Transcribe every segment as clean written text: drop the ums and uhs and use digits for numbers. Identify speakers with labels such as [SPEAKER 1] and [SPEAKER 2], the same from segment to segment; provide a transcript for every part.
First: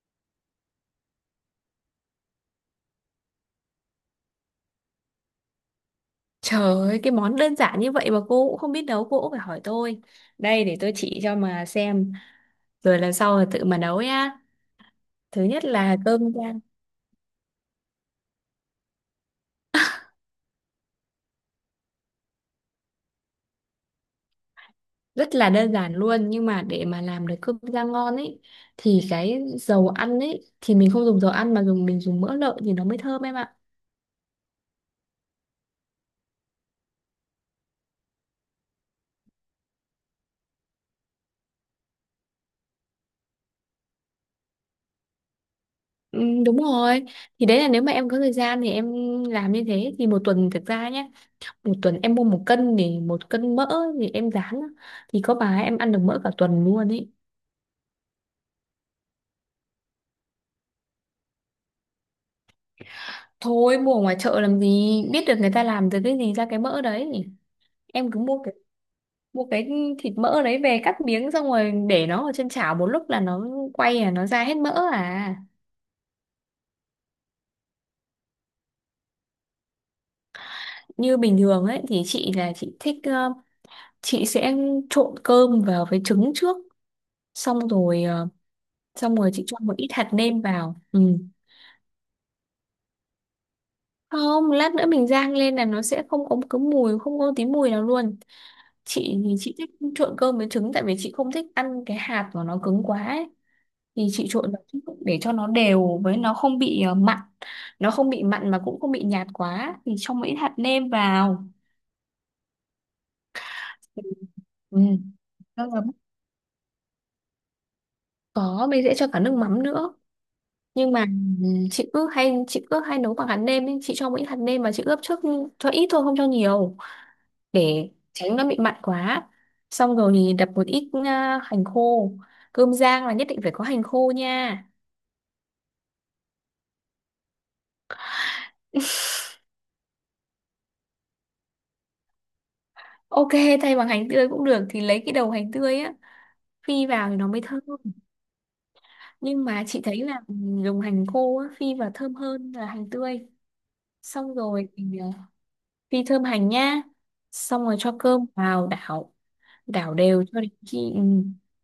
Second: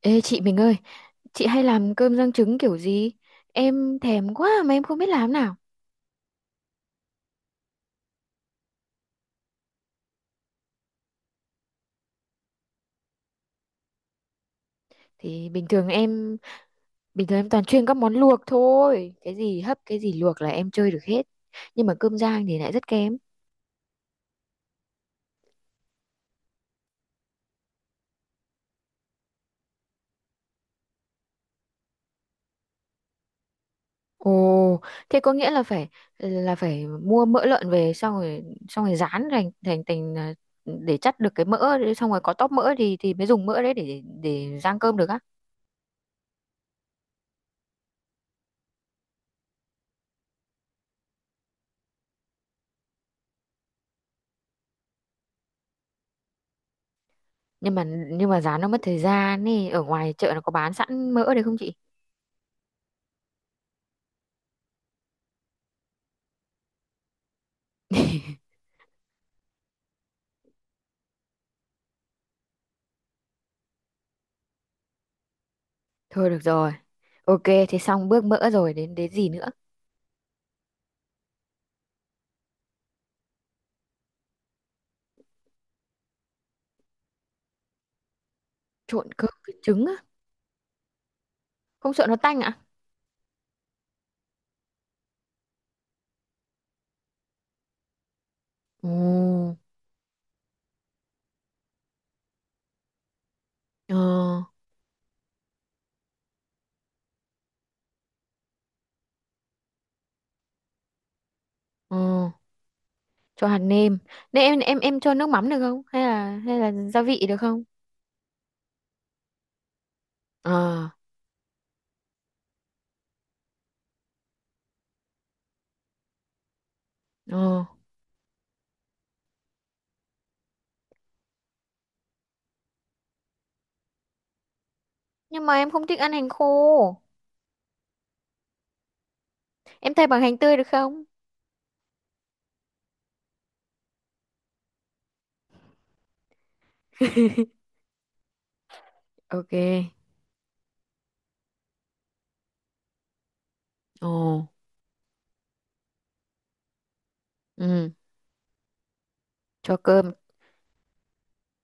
[SPEAKER 1] Ê chị mình ơi, chị hay làm cơm rang trứng kiểu gì? Em thèm quá mà em không biết làm nào.
[SPEAKER 2] Trời ơi, cái món đơn giản như vậy mà cô cũng không biết nấu, cô cũng phải hỏi tôi. Đây để tôi chỉ cho mà xem, rồi lần sau là tự mà nấu nhá. Thứ
[SPEAKER 1] Thì
[SPEAKER 2] nhất là cơm rang,
[SPEAKER 1] bình thường em toàn chuyên các món luộc thôi. Cái gì hấp, cái gì luộc là em chơi được hết. Nhưng mà cơm rang thì lại rất kém.
[SPEAKER 2] rất là đơn giản luôn, nhưng mà để mà làm được cơm rang ngon ấy thì cái dầu ăn ấy thì mình không dùng dầu ăn mà mình dùng mỡ lợn thì nó mới thơm em ạ.
[SPEAKER 1] Ồ, thế có nghĩa là phải mua mỡ lợn về xong rồi rán thành thành thành à, để chắt được cái mỡ đấy, xong rồi có tóp mỡ thì mới dùng mỡ đấy để rang cơm được á.
[SPEAKER 2] Ừ, đúng rồi. Thì đấy là nếu mà em có thời gian thì em làm như thế thì một tuần thực ra nhé, một tuần em mua một cân thì một cân mỡ thì em rán á, thì có bà em ăn được mỡ cả tuần luôn ấy.
[SPEAKER 1] Nhưng mà nhưng mà rán nó mất thời gian ấy, ở ngoài chợ nó có bán sẵn mỡ đấy không chị?
[SPEAKER 2] Thôi mua ở ngoài chợ làm gì biết được người ta làm từ cái gì ra cái mỡ đấy, em cứ mua cái mua cái thịt mỡ đấy về cắt miếng xong rồi để nó ở trên chảo một lúc là nó quay à nó ra hết mỡ à.
[SPEAKER 1] Thôi được rồi. Ok, thế xong bước mỡ rồi, đến đến gì nữa?
[SPEAKER 2] Như bình thường ấy thì chị thích, chị sẽ trộn cơm vào với trứng trước, xong rồi ờ,
[SPEAKER 1] Trộn
[SPEAKER 2] xong
[SPEAKER 1] cơm
[SPEAKER 2] rồi chị
[SPEAKER 1] với
[SPEAKER 2] cho một
[SPEAKER 1] trứng
[SPEAKER 2] ít
[SPEAKER 1] á,
[SPEAKER 2] hạt nêm vào. Ừ,
[SPEAKER 1] không sợ nó tanh ạ?
[SPEAKER 2] không, lát nữa mình rang lên là nó sẽ không có cái mùi, không có tí mùi nào luôn. Chị thì chị
[SPEAKER 1] Ừ.
[SPEAKER 2] thích trộn cơm với trứng tại vì chị không thích ăn cái hạt của nó cứng quá ấy,
[SPEAKER 1] Ờ,
[SPEAKER 2] thì chị trộn vào chút để cho nó đều, với nó không bị mặn, nó không bị mặn mà cũng không bị nhạt quá thì cho mỗi hạt nêm vào.
[SPEAKER 1] ờ, cho hạt nêm. Nên em em
[SPEAKER 2] Ừ.
[SPEAKER 1] em cho nước mắm được
[SPEAKER 2] Cho
[SPEAKER 1] không?
[SPEAKER 2] lắm.
[SPEAKER 1] Hay là gia vị được không?
[SPEAKER 2] Có, mình sẽ cho cả nước mắm nữa,
[SPEAKER 1] Ờ,
[SPEAKER 2] nhưng mà chị cứ hay nấu bằng hạt nêm ấy. Chị cho mỗi hạt nêm mà chị ướp trước, cho ít thôi không cho nhiều
[SPEAKER 1] ờ.
[SPEAKER 2] để tránh nó bị mặn quá. Xong rồi thì đập một ít hành khô. Cơm rang là nhất định phải có hành khô nha.
[SPEAKER 1] Nhưng mà em không thích ăn hành khô. Em thay bằng hành tươi được không?
[SPEAKER 2] Ok, thay bằng hành tươi cũng được, thì lấy cái đầu hành tươi á, phi vào thì nó mới thơm. Nhưng mà chị
[SPEAKER 1] Ok.
[SPEAKER 2] thấy là dùng hành khô á, phi vào thơm hơn là hành tươi.
[SPEAKER 1] Ồ,
[SPEAKER 2] Xong rồi mình phi thơm hành nhá, xong rồi
[SPEAKER 1] ừ,
[SPEAKER 2] cho cơm vào đảo,
[SPEAKER 1] cho
[SPEAKER 2] đảo
[SPEAKER 1] cơm.
[SPEAKER 2] đều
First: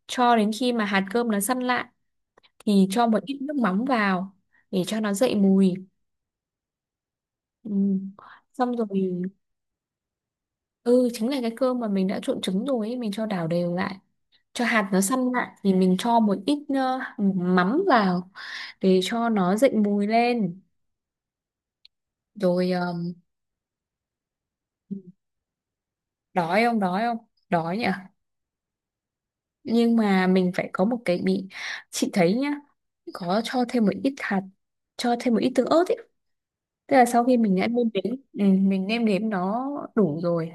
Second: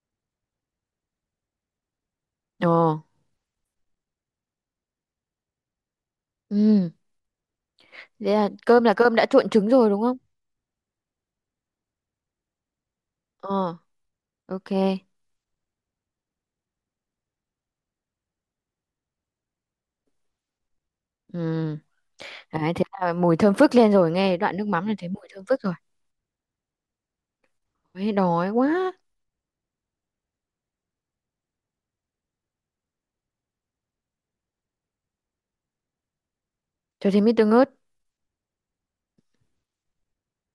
[SPEAKER 2] cho đến khi mà hạt cơm nó săn lại
[SPEAKER 1] Ồ,
[SPEAKER 2] thì cho một ít nước mắm vào để cho nó dậy mùi.
[SPEAKER 1] ừ.
[SPEAKER 2] Ừ.
[SPEAKER 1] Thế là
[SPEAKER 2] Xong
[SPEAKER 1] cơm
[SPEAKER 2] rồi,
[SPEAKER 1] là cơm đã trộn trứng rồi đúng không?
[SPEAKER 2] ừ chính là cái cơm mà mình đã trộn trứng rồi ấy, mình cho đảo đều
[SPEAKER 1] Ờ,
[SPEAKER 2] lại, cho
[SPEAKER 1] ok.
[SPEAKER 2] hạt nó săn lại thì mình cho một ít mắm vào để cho nó dậy mùi lên.
[SPEAKER 1] Ừ.
[SPEAKER 2] Rồi,
[SPEAKER 1] Đấy, thế là mùi thơm phức lên rồi, nghe đoạn nước mắm là thấy mùi thơm phức rồi.
[SPEAKER 2] đói không, đói không, đói nhỉ.
[SPEAKER 1] Ôi, đói quá.
[SPEAKER 2] Nhưng mà mình phải có một cái bị, chị thấy nhá, có cho thêm một ít tương ớt ấy, tức là
[SPEAKER 1] Cho
[SPEAKER 2] sau
[SPEAKER 1] thêm ít
[SPEAKER 2] khi
[SPEAKER 1] tương
[SPEAKER 2] mình đã
[SPEAKER 1] ớt.
[SPEAKER 2] mình nêm nếm nó đủ rồi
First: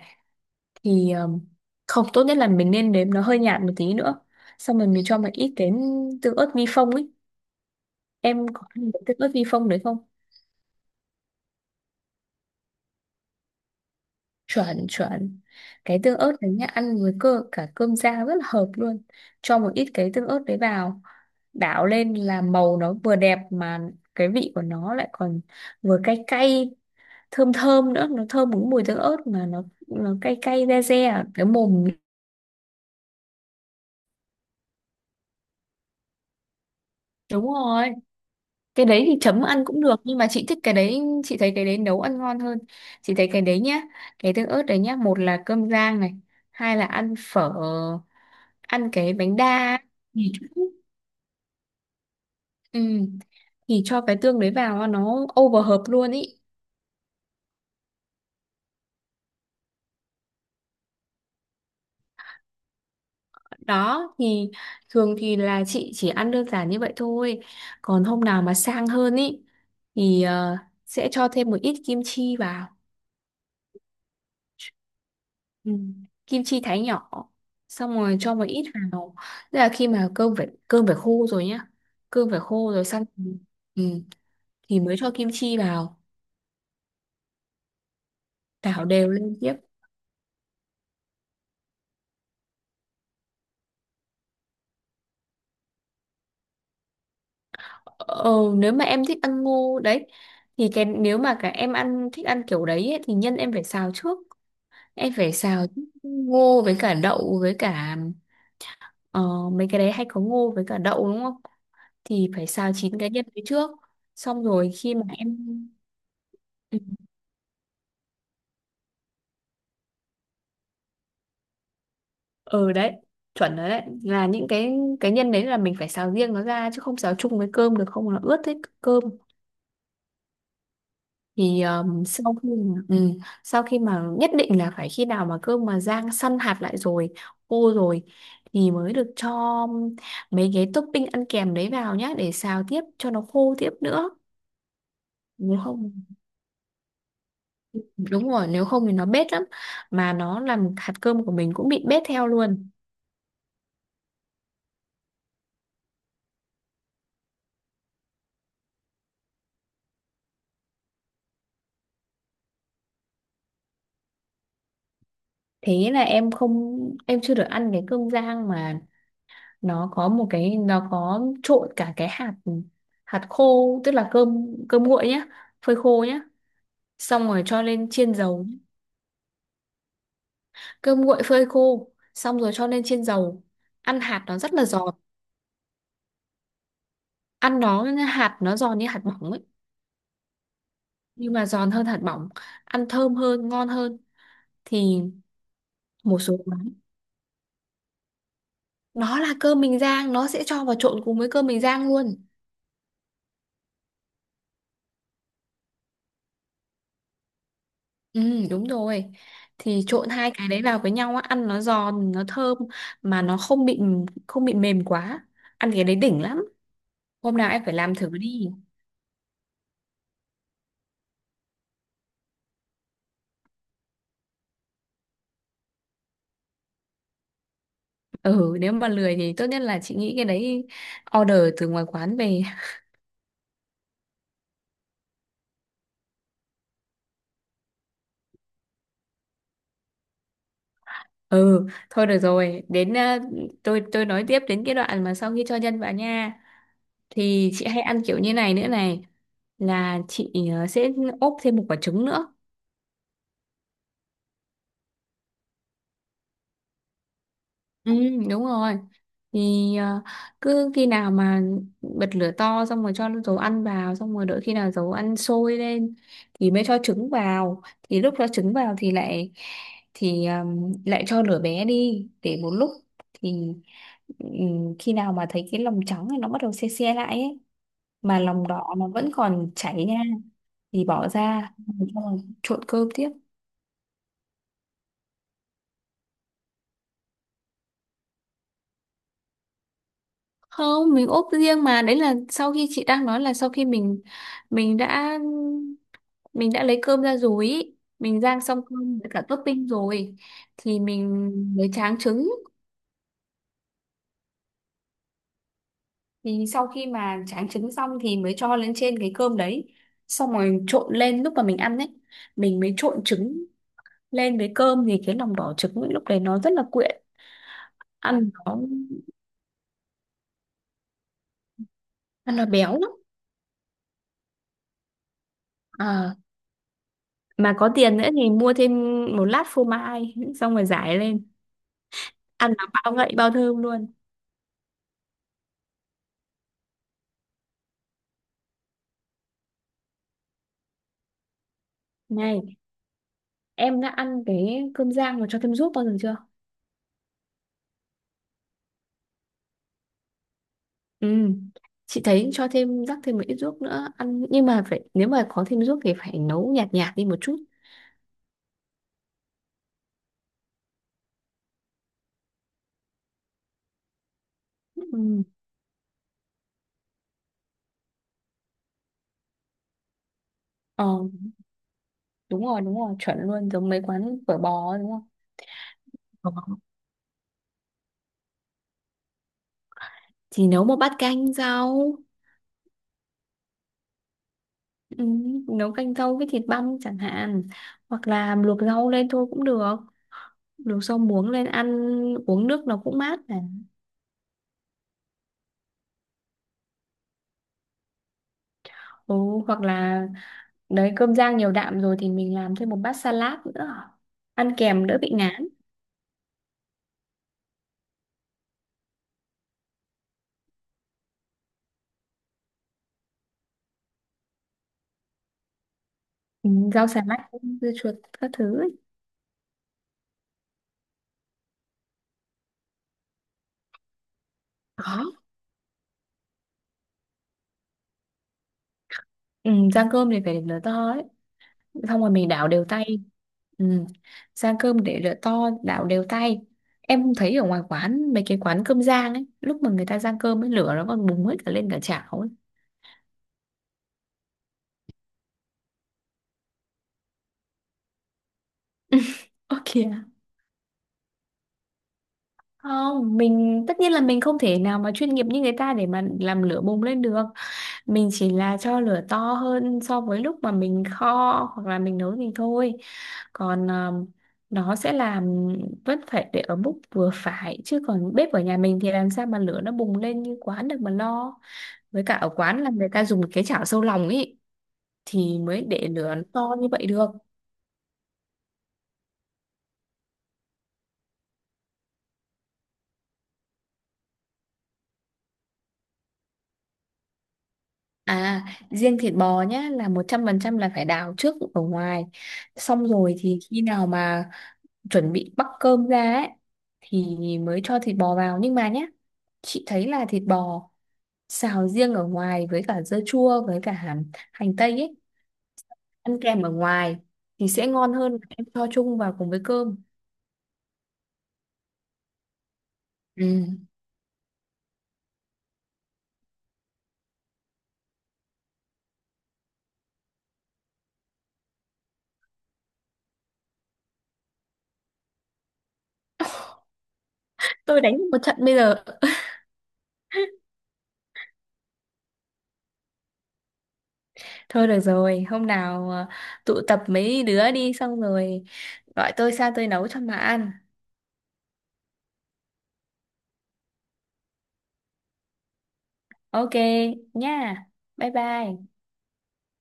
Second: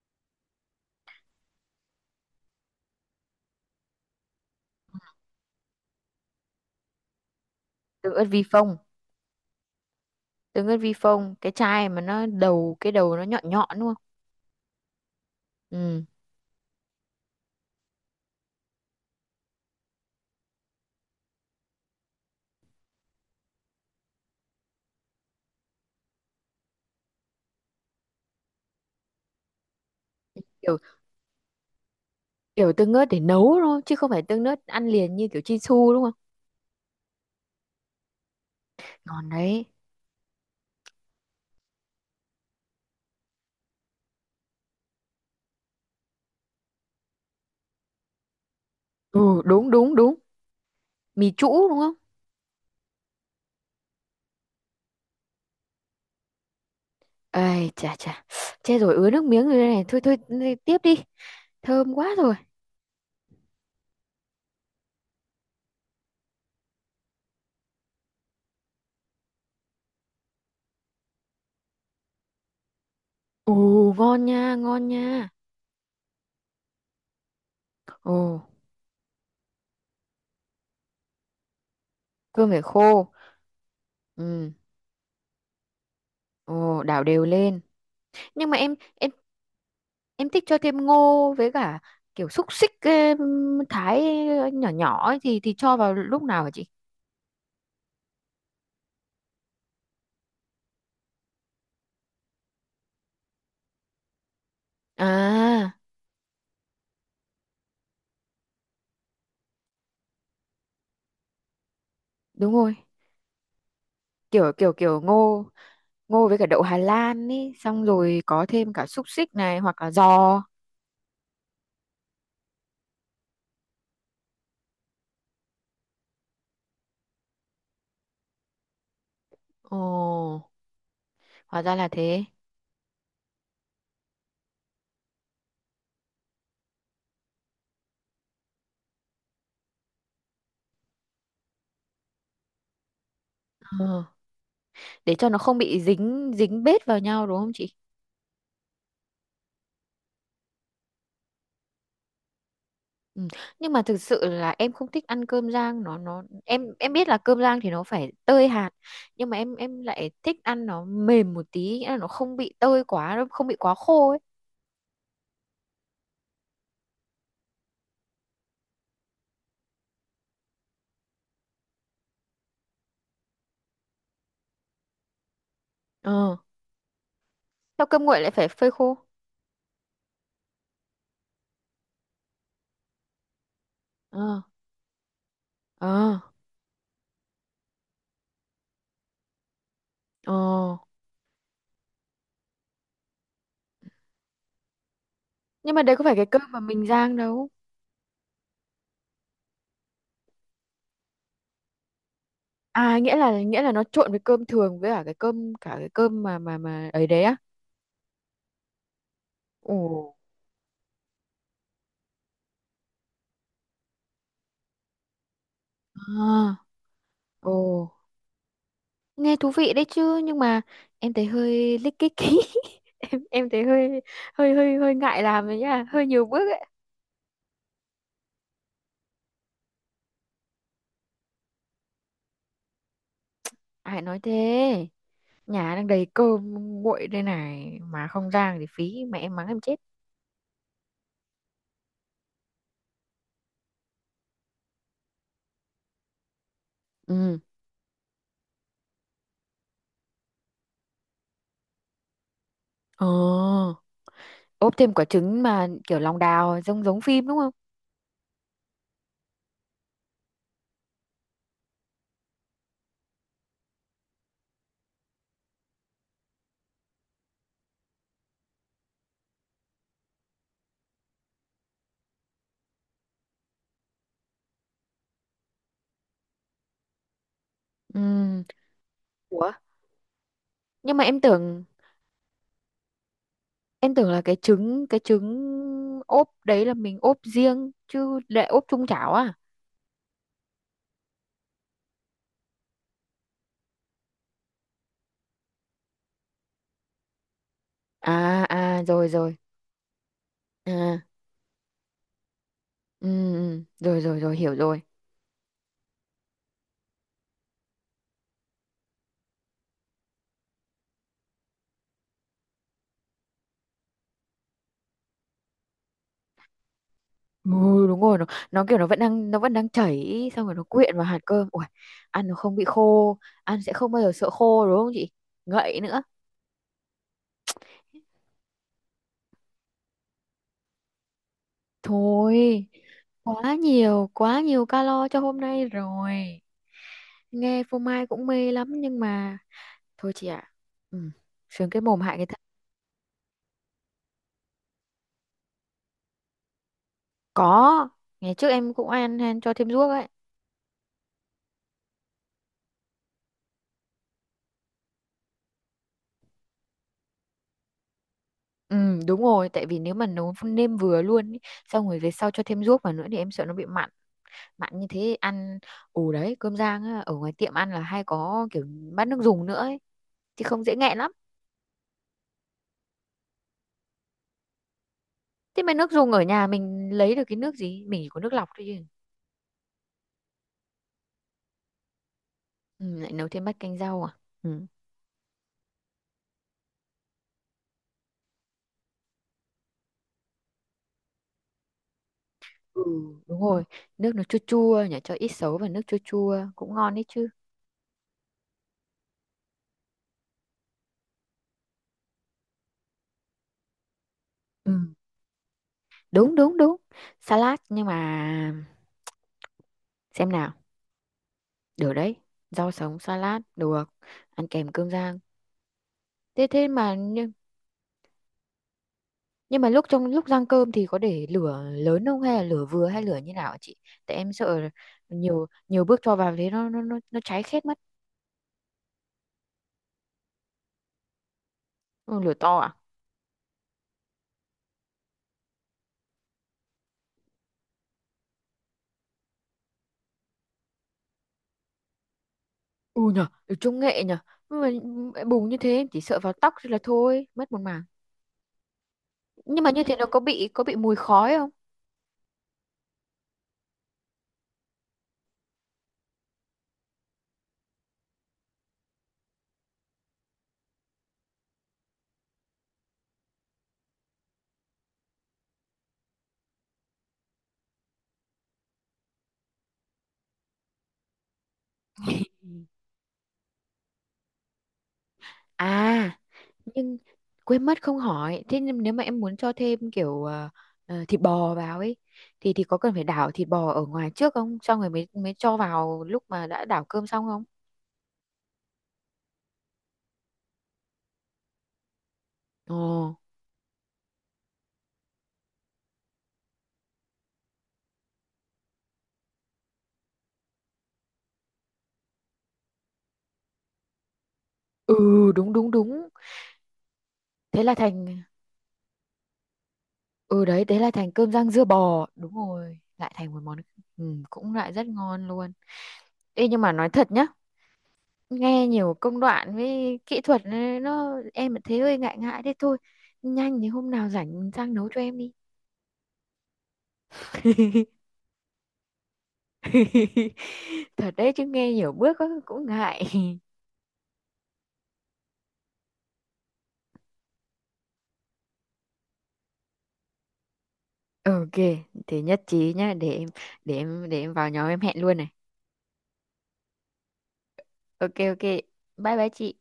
[SPEAKER 2] thì không, tốt nhất là mình nên nếm nó hơi nhạt một tí nữa, xong rồi mình cho một ít cái tương ớt vi phong ấy.
[SPEAKER 1] Tương ớt vi
[SPEAKER 2] Em có
[SPEAKER 1] phong.
[SPEAKER 2] ăn cái tương ớt vi phong đấy không?
[SPEAKER 1] Tương ớt vi phong, cái chai mà nó đầu, cái đầu nó nhọn nhọn đúng không.
[SPEAKER 2] Chuẩn, chuẩn. Cái
[SPEAKER 1] Ừ.
[SPEAKER 2] tương ớt đấy nhá, ăn với cơ cả cơm rang rất là hợp luôn. Cho một ít cái tương ớt đấy vào đảo lên là màu nó vừa đẹp, mà cái vị của nó lại còn vừa cay cay, thơm thơm nữa. Nó thơm một cái mùi tương ớt mà nó cay cay
[SPEAKER 1] Kiểu,
[SPEAKER 2] re re ở cái mồm.
[SPEAKER 1] kiểu tương ớt để nấu thôi chứ không phải tương ớt ăn liền như kiểu Chinsu đúng không.
[SPEAKER 2] Đúng rồi. Cái đấy thì
[SPEAKER 1] Ngon
[SPEAKER 2] chấm
[SPEAKER 1] đấy.
[SPEAKER 2] ăn cũng được nhưng mà chị thích cái đấy, chị thấy cái đấy nấu ăn ngon hơn. Chị thấy cái đấy nhá, cái tương ớt đấy nhá, một là cơm rang này, hai là ăn phở, ăn cái bánh
[SPEAKER 1] Ừ, đúng
[SPEAKER 2] đa.
[SPEAKER 1] đúng đúng.
[SPEAKER 2] Ừ.
[SPEAKER 1] Mì trũ đúng không.
[SPEAKER 2] Ừ, thì cho cái tương đấy vào nó over hợp luôn ý.
[SPEAKER 1] Ơi chà chà, chết rồi, ứa nước miếng rồi đây này, thôi thôi tiếp đi, thơm quá rồi.
[SPEAKER 2] Đó thì thường thì là chị chỉ ăn đơn giản như vậy thôi. Còn hôm nào mà sang hơn ý thì sẽ cho thêm một ít kim chi vào.
[SPEAKER 1] Ồ, ngon nha ngon nha.
[SPEAKER 2] Ừ. Kim chi thái nhỏ, xong
[SPEAKER 1] Ồ.
[SPEAKER 2] rồi cho một ít vào, tức là khi mà cơm phải khô rồi nhá. Cơm phải
[SPEAKER 1] Cơm phải
[SPEAKER 2] khô rồi xong.
[SPEAKER 1] khô.
[SPEAKER 2] Ừ.
[SPEAKER 1] Ừ.
[SPEAKER 2] Thì mới cho kim chi vào,
[SPEAKER 1] Ồ, đảo đều lên. Nhưng mà
[SPEAKER 2] đảo đều
[SPEAKER 1] em
[SPEAKER 2] lên tiếp.
[SPEAKER 1] em thích cho thêm ngô với cả kiểu xúc xích em, thái nhỏ nhỏ ấy, thì cho vào lúc nào hả chị?
[SPEAKER 2] Ờ, nếu mà em thích ăn ngô đấy thì cái, nếu mà cả em ăn thích ăn kiểu đấy ấy, thì nhân em phải xào trước. Em phải xào
[SPEAKER 1] À,
[SPEAKER 2] ngô với cả đậu, với cả ờ, mấy cái đấy hay có ngô với cả đậu đúng không, thì phải
[SPEAKER 1] đúng
[SPEAKER 2] xào
[SPEAKER 1] rồi.
[SPEAKER 2] chín cái nhân đấy trước, xong
[SPEAKER 1] kiểu
[SPEAKER 2] rồi
[SPEAKER 1] kiểu
[SPEAKER 2] khi
[SPEAKER 1] kiểu
[SPEAKER 2] mà em,
[SPEAKER 1] ngô, ngô với cả đậu Hà
[SPEAKER 2] ừ,
[SPEAKER 1] Lan ý, xong rồi có thêm cả xúc xích này hoặc là giò.
[SPEAKER 2] ừ, đấy, chuẩn rồi. Đấy là những cái nhân đấy là mình phải xào riêng nó ra chứ không xào chung với cơm được, không là ướt hết cơm.
[SPEAKER 1] Ồ, hóa
[SPEAKER 2] Thì
[SPEAKER 1] ra là thế.
[SPEAKER 2] ừ, sau khi mà, nhất định là phải khi nào mà cơm mà rang săn hạt lại rồi, khô rồi thì mới được cho mấy cái topping ăn kèm đấy vào nhá, để xào tiếp cho nó khô tiếp
[SPEAKER 1] Ờ,
[SPEAKER 2] nữa.
[SPEAKER 1] để cho nó không
[SPEAKER 2] Nếu
[SPEAKER 1] bị
[SPEAKER 2] không,
[SPEAKER 1] dính dính bết vào nhau đúng không chị?
[SPEAKER 2] đúng rồi, nếu không thì nó bết lắm, mà nó làm hạt cơm của mình cũng bị bết theo luôn.
[SPEAKER 1] Ừ. Nhưng mà thực sự là em không thích ăn cơm rang, nó em biết là cơm rang thì nó phải tơi hạt, nhưng mà em lại thích ăn nó mềm một tí, nghĩa là nó không bị tơi quá, nó không bị quá khô ấy.
[SPEAKER 2] Thế là em không em chưa được ăn cái cơm rang mà, nó có trộn cả cái hạt hạt khô, tức là cơm cơm nguội nhá, phơi khô nhá,
[SPEAKER 1] Ờ.
[SPEAKER 2] xong rồi cho
[SPEAKER 1] Sao
[SPEAKER 2] lên
[SPEAKER 1] cơm
[SPEAKER 2] chiên
[SPEAKER 1] nguội lại
[SPEAKER 2] dầu.
[SPEAKER 1] phải phơi khô?
[SPEAKER 2] Cơm nguội phơi khô xong rồi cho lên chiên dầu, ăn hạt nó
[SPEAKER 1] Ờ.
[SPEAKER 2] rất là giòn.
[SPEAKER 1] Ờ.
[SPEAKER 2] Ăn nó, hạt nó giòn như hạt bỏng ấy,
[SPEAKER 1] Ờ.
[SPEAKER 2] nhưng mà giòn hơn hạt bỏng, ăn thơm hơn, ngon hơn. Thì
[SPEAKER 1] Nhưng mà đấy có phải
[SPEAKER 2] một
[SPEAKER 1] cái
[SPEAKER 2] số
[SPEAKER 1] cơm mà
[SPEAKER 2] quán
[SPEAKER 1] mình rang đâu.
[SPEAKER 2] nó là cơm bình rang, nó sẽ cho vào trộn cùng với cơm bình rang luôn.
[SPEAKER 1] À, nghĩa là nó trộn với cơm thường với cả cái cơm, cả cái cơm mà mà ấy đấy á.
[SPEAKER 2] Ừ, đúng rồi.
[SPEAKER 1] Ồ.
[SPEAKER 2] Thì trộn hai cái đấy vào với nhau á, ăn nó giòn, nó thơm mà nó không bị, không bị mềm quá. Ăn cái đấy đỉnh lắm.
[SPEAKER 1] À.
[SPEAKER 2] Hôm nào
[SPEAKER 1] Ồ,
[SPEAKER 2] em phải làm thử đi.
[SPEAKER 1] nghe thú vị đấy chứ, nhưng mà em thấy hơi lích kích ý. Em thấy hơi hơi ngại làm đấy nhá, hơi nhiều bước ấy.
[SPEAKER 2] Ừ, nếu mà lười thì tốt nhất là chị nghĩ cái đấy order từ ngoài quán về.
[SPEAKER 1] Ai nói thế, nhà đang đầy cơm nguội đây này mà không rang thì phí, mẹ em mắng em chết.
[SPEAKER 2] Ừ, thôi được rồi, đến tôi nói tiếp đến cái đoạn mà sau khi cho nhân vào nha.
[SPEAKER 1] Ừ.
[SPEAKER 2] Thì chị hay ăn kiểu như này nữa này, là chị sẽ ốp thêm một quả trứng nữa.
[SPEAKER 1] Ờ, ốp thêm quả trứng mà kiểu lòng đào, giống giống phim đúng không.
[SPEAKER 2] Ừ, đúng rồi. Thì cứ khi nào mà bật lửa to xong rồi cho dầu ăn vào, xong rồi đợi khi nào dầu ăn sôi lên thì mới cho trứng vào. Thì lúc cho trứng vào thì lại, thì à, lại cho lửa bé đi để một lúc, thì ừ, khi nào mà thấy cái lòng trắng này nó bắt đầu se se lại ấy,
[SPEAKER 1] Ừ.
[SPEAKER 2] mà lòng đỏ nó vẫn còn
[SPEAKER 1] Ủa,
[SPEAKER 2] chảy nha, thì
[SPEAKER 1] nhưng mà
[SPEAKER 2] bỏ
[SPEAKER 1] em
[SPEAKER 2] ra.
[SPEAKER 1] tưởng,
[SPEAKER 2] Xong rồi trộn cơm tiếp.
[SPEAKER 1] em tưởng là cái trứng ốp đấy là mình ốp riêng, chứ lại ốp chung chảo à?
[SPEAKER 2] Không, mình ốp riêng, mà đấy là sau khi chị đang nói là sau khi mình đã mình đã lấy cơm ra rồi ý. Mình rang
[SPEAKER 1] À
[SPEAKER 2] xong
[SPEAKER 1] à,
[SPEAKER 2] cơm
[SPEAKER 1] rồi
[SPEAKER 2] với cả
[SPEAKER 1] rồi.
[SPEAKER 2] topping rồi thì
[SPEAKER 1] À.
[SPEAKER 2] mình mới tráng trứng.
[SPEAKER 1] Ừ, ừ, rồi rồi rồi, hiểu rồi.
[SPEAKER 2] Thì sau khi mà tráng trứng xong thì mới cho lên trên cái cơm đấy, xong rồi trộn lên, lúc mà mình ăn ấy, mình mới trộn trứng lên với cơm, thì cái lòng đỏ trứng ấy, lúc đấy nó rất là quyện.
[SPEAKER 1] Ừ, đúng rồi. nó
[SPEAKER 2] ăn nó
[SPEAKER 1] nó kiểu nó vẫn đang nó vẫn đang chảy xong rồi nó quyện vào hạt cơm. Ui, ăn nó
[SPEAKER 2] ăn nó
[SPEAKER 1] không bị
[SPEAKER 2] béo lắm.
[SPEAKER 1] khô, ăn sẽ không bao giờ sợ khô đúng không chị? Ngậy nữa.
[SPEAKER 2] À, mà có tiền nữa thì mua thêm một lát phô mai, xong rồi rải lên, ăn nó
[SPEAKER 1] Thôi,
[SPEAKER 2] bao ngậy bao thơm luôn.
[SPEAKER 1] quá nhiều calo cho hôm nay rồi. Nghe phô mai cũng mê lắm nhưng mà thôi chị ạ. Ừ, sướng cái mồm hại cái thân.
[SPEAKER 2] Này, em đã ăn cái cơm rang mà cho thêm ruốc bao giờ chưa?
[SPEAKER 1] Có, ngày trước em cũng ăn, ăn cho thêm ruốc ấy.
[SPEAKER 2] Ừ, chị thấy cho thêm, rắc thêm một ít ruốc nữa ăn, nhưng mà phải, nếu mà có thêm ruốc thì phải nấu nhạt nhạt đi một chút.
[SPEAKER 1] Ừ, đúng rồi, tại vì nếu mà nấu nêm vừa luôn ý, xong rồi về sau cho thêm ruốc vào nữa thì em sợ nó bị mặn. Mặn như thế
[SPEAKER 2] Ừ.
[SPEAKER 1] ăn. Ù, đấy, cơm rang á, ở ngoài tiệm ăn là hay có kiểu bát nước dùng nữa ấy thì không dễ
[SPEAKER 2] Ờ,
[SPEAKER 1] nghẹn lắm.
[SPEAKER 2] đúng rồi, đúng rồi, chuẩn luôn, giống mấy quán phở bò đúng không?
[SPEAKER 1] Thế mà nước dùng ở
[SPEAKER 2] Phở
[SPEAKER 1] nhà
[SPEAKER 2] bò.
[SPEAKER 1] mình lấy được cái nước gì, mình chỉ có nước lọc thôi chứ.
[SPEAKER 2] Thì nấu một bát canh rau.
[SPEAKER 1] Ừ, lại nấu thêm bát canh rau à. Ừ.
[SPEAKER 2] ừ, Nấu canh rau với thịt băm chẳng hạn, hoặc là luộc rau lên thôi cũng được, luộc rau muống lên ăn, uống nước nó
[SPEAKER 1] Ừ.
[SPEAKER 2] cũng mát
[SPEAKER 1] Đúng
[SPEAKER 2] này.
[SPEAKER 1] rồi, nước nó chua chua nhỉ, cho ít sấu và nước chua chua cũng ngon đấy chứ.
[SPEAKER 2] Ừ, hoặc là, đấy, cơm rang nhiều đạm rồi thì mình làm thêm một bát salad nữa, ăn
[SPEAKER 1] Ừ.
[SPEAKER 2] kèm đỡ bị ngán.
[SPEAKER 1] Đúng đúng đúng. Salad nhưng mà, xem nào, được đấy, rau sống salad được, ăn kèm cơm rang. Thế
[SPEAKER 2] Ừ,
[SPEAKER 1] thế
[SPEAKER 2] rau
[SPEAKER 1] mà
[SPEAKER 2] xà lách,
[SPEAKER 1] như.
[SPEAKER 2] dưa chuột các thứ ấy.
[SPEAKER 1] Nhưng mà lúc, trong lúc rang cơm thì có để lửa lớn không hay là lửa vừa hay lửa như nào hả chị? Tại em sợ
[SPEAKER 2] Có.
[SPEAKER 1] nhiều nhiều bước cho vào thế nó cháy khét mất.
[SPEAKER 2] Ừ, rang cơm thì phải lửa to ấy, xong rồi
[SPEAKER 1] Ừ,
[SPEAKER 2] mình
[SPEAKER 1] lửa
[SPEAKER 2] đảo
[SPEAKER 1] to
[SPEAKER 2] đều
[SPEAKER 1] à?
[SPEAKER 2] tay. Ừ. Rang cơm để lửa to, đảo đều tay. Em thấy ở ngoài quán, mấy cái quán cơm rang ấy, lúc mà người ta rang cơm ấy, lửa nó còn bùng hết cả lên cả chảo ấy.
[SPEAKER 1] Ừ nhờ, lửa công nghệ nhờ. Nhưng mà bùng như thế em chỉ sợ vào tóc thôi là thôi, mất một mảng.
[SPEAKER 2] Ơ
[SPEAKER 1] Nhưng mà như thế
[SPEAKER 2] kìa.
[SPEAKER 1] nó có bị mùi khói không?
[SPEAKER 2] Không, mình tất nhiên là mình không thể nào mà chuyên nghiệp như người ta để mà làm lửa bùng lên được. Mình chỉ là cho lửa to hơn so với lúc mà mình kho hoặc là mình nấu thì thôi. Còn nó sẽ làm, vẫn phải để ở mức vừa phải, chứ còn bếp ở nhà mình thì làm sao mà lửa nó bùng lên như quán được mà lo. Với cả ở quán là người ta dùng cái chảo sâu lòng ấy thì mới để
[SPEAKER 1] À,
[SPEAKER 2] lửa nó to như vậy
[SPEAKER 1] nhưng
[SPEAKER 2] được.
[SPEAKER 1] quên mất không hỏi. Thế nhưng nếu mà em muốn cho thêm kiểu thịt bò vào ấy thì có cần phải đảo thịt bò ở ngoài trước không? Xong rồi mới mới cho vào lúc mà đã đảo cơm xong không?
[SPEAKER 2] À, riêng thịt bò nhá, là 100% là phải đào trước ở ngoài.
[SPEAKER 1] Ồ.
[SPEAKER 2] Xong rồi thì khi nào mà chuẩn bị bắc cơm ra ấy thì mới cho thịt bò vào. Nhưng mà nhá, chị thấy là thịt bò xào riêng ở ngoài với cả dưa chua với cả hành, hành tây ấy,
[SPEAKER 1] Ừ, đúng đúng đúng.
[SPEAKER 2] ăn kèm ở ngoài thì
[SPEAKER 1] Thế
[SPEAKER 2] sẽ
[SPEAKER 1] là
[SPEAKER 2] ngon
[SPEAKER 1] thành.
[SPEAKER 2] hơn là em cho chung vào cùng với cơm.
[SPEAKER 1] Ừ đấy, thế là thành cơm rang dưa bò. Đúng rồi, lại thành một
[SPEAKER 2] Ừ.
[SPEAKER 1] món. Ừ, cũng lại rất ngon luôn. Ê nhưng mà nói thật nhá, nghe nhiều công đoạn với kỹ thuật ấy, nó, em thấy hơi ngại ngại thế thôi. Nhanh thì hôm nào rảnh sang nấu cho em đi.
[SPEAKER 2] Tôi đánh một trận bây giờ.
[SPEAKER 1] Thật đấy chứ, nghe nhiều bước á, cũng ngại.
[SPEAKER 2] Thôi được rồi, hôm nào tụ tập mấy đứa đi, xong rồi gọi tôi sang tôi nấu cho mà ăn.
[SPEAKER 1] Ok, thế nhất trí nhá. Để em, để em vào nhóm em hẹn luôn này.
[SPEAKER 2] Ok nha. Bye
[SPEAKER 1] Ok ok,
[SPEAKER 2] bye.
[SPEAKER 1] bye bye chị.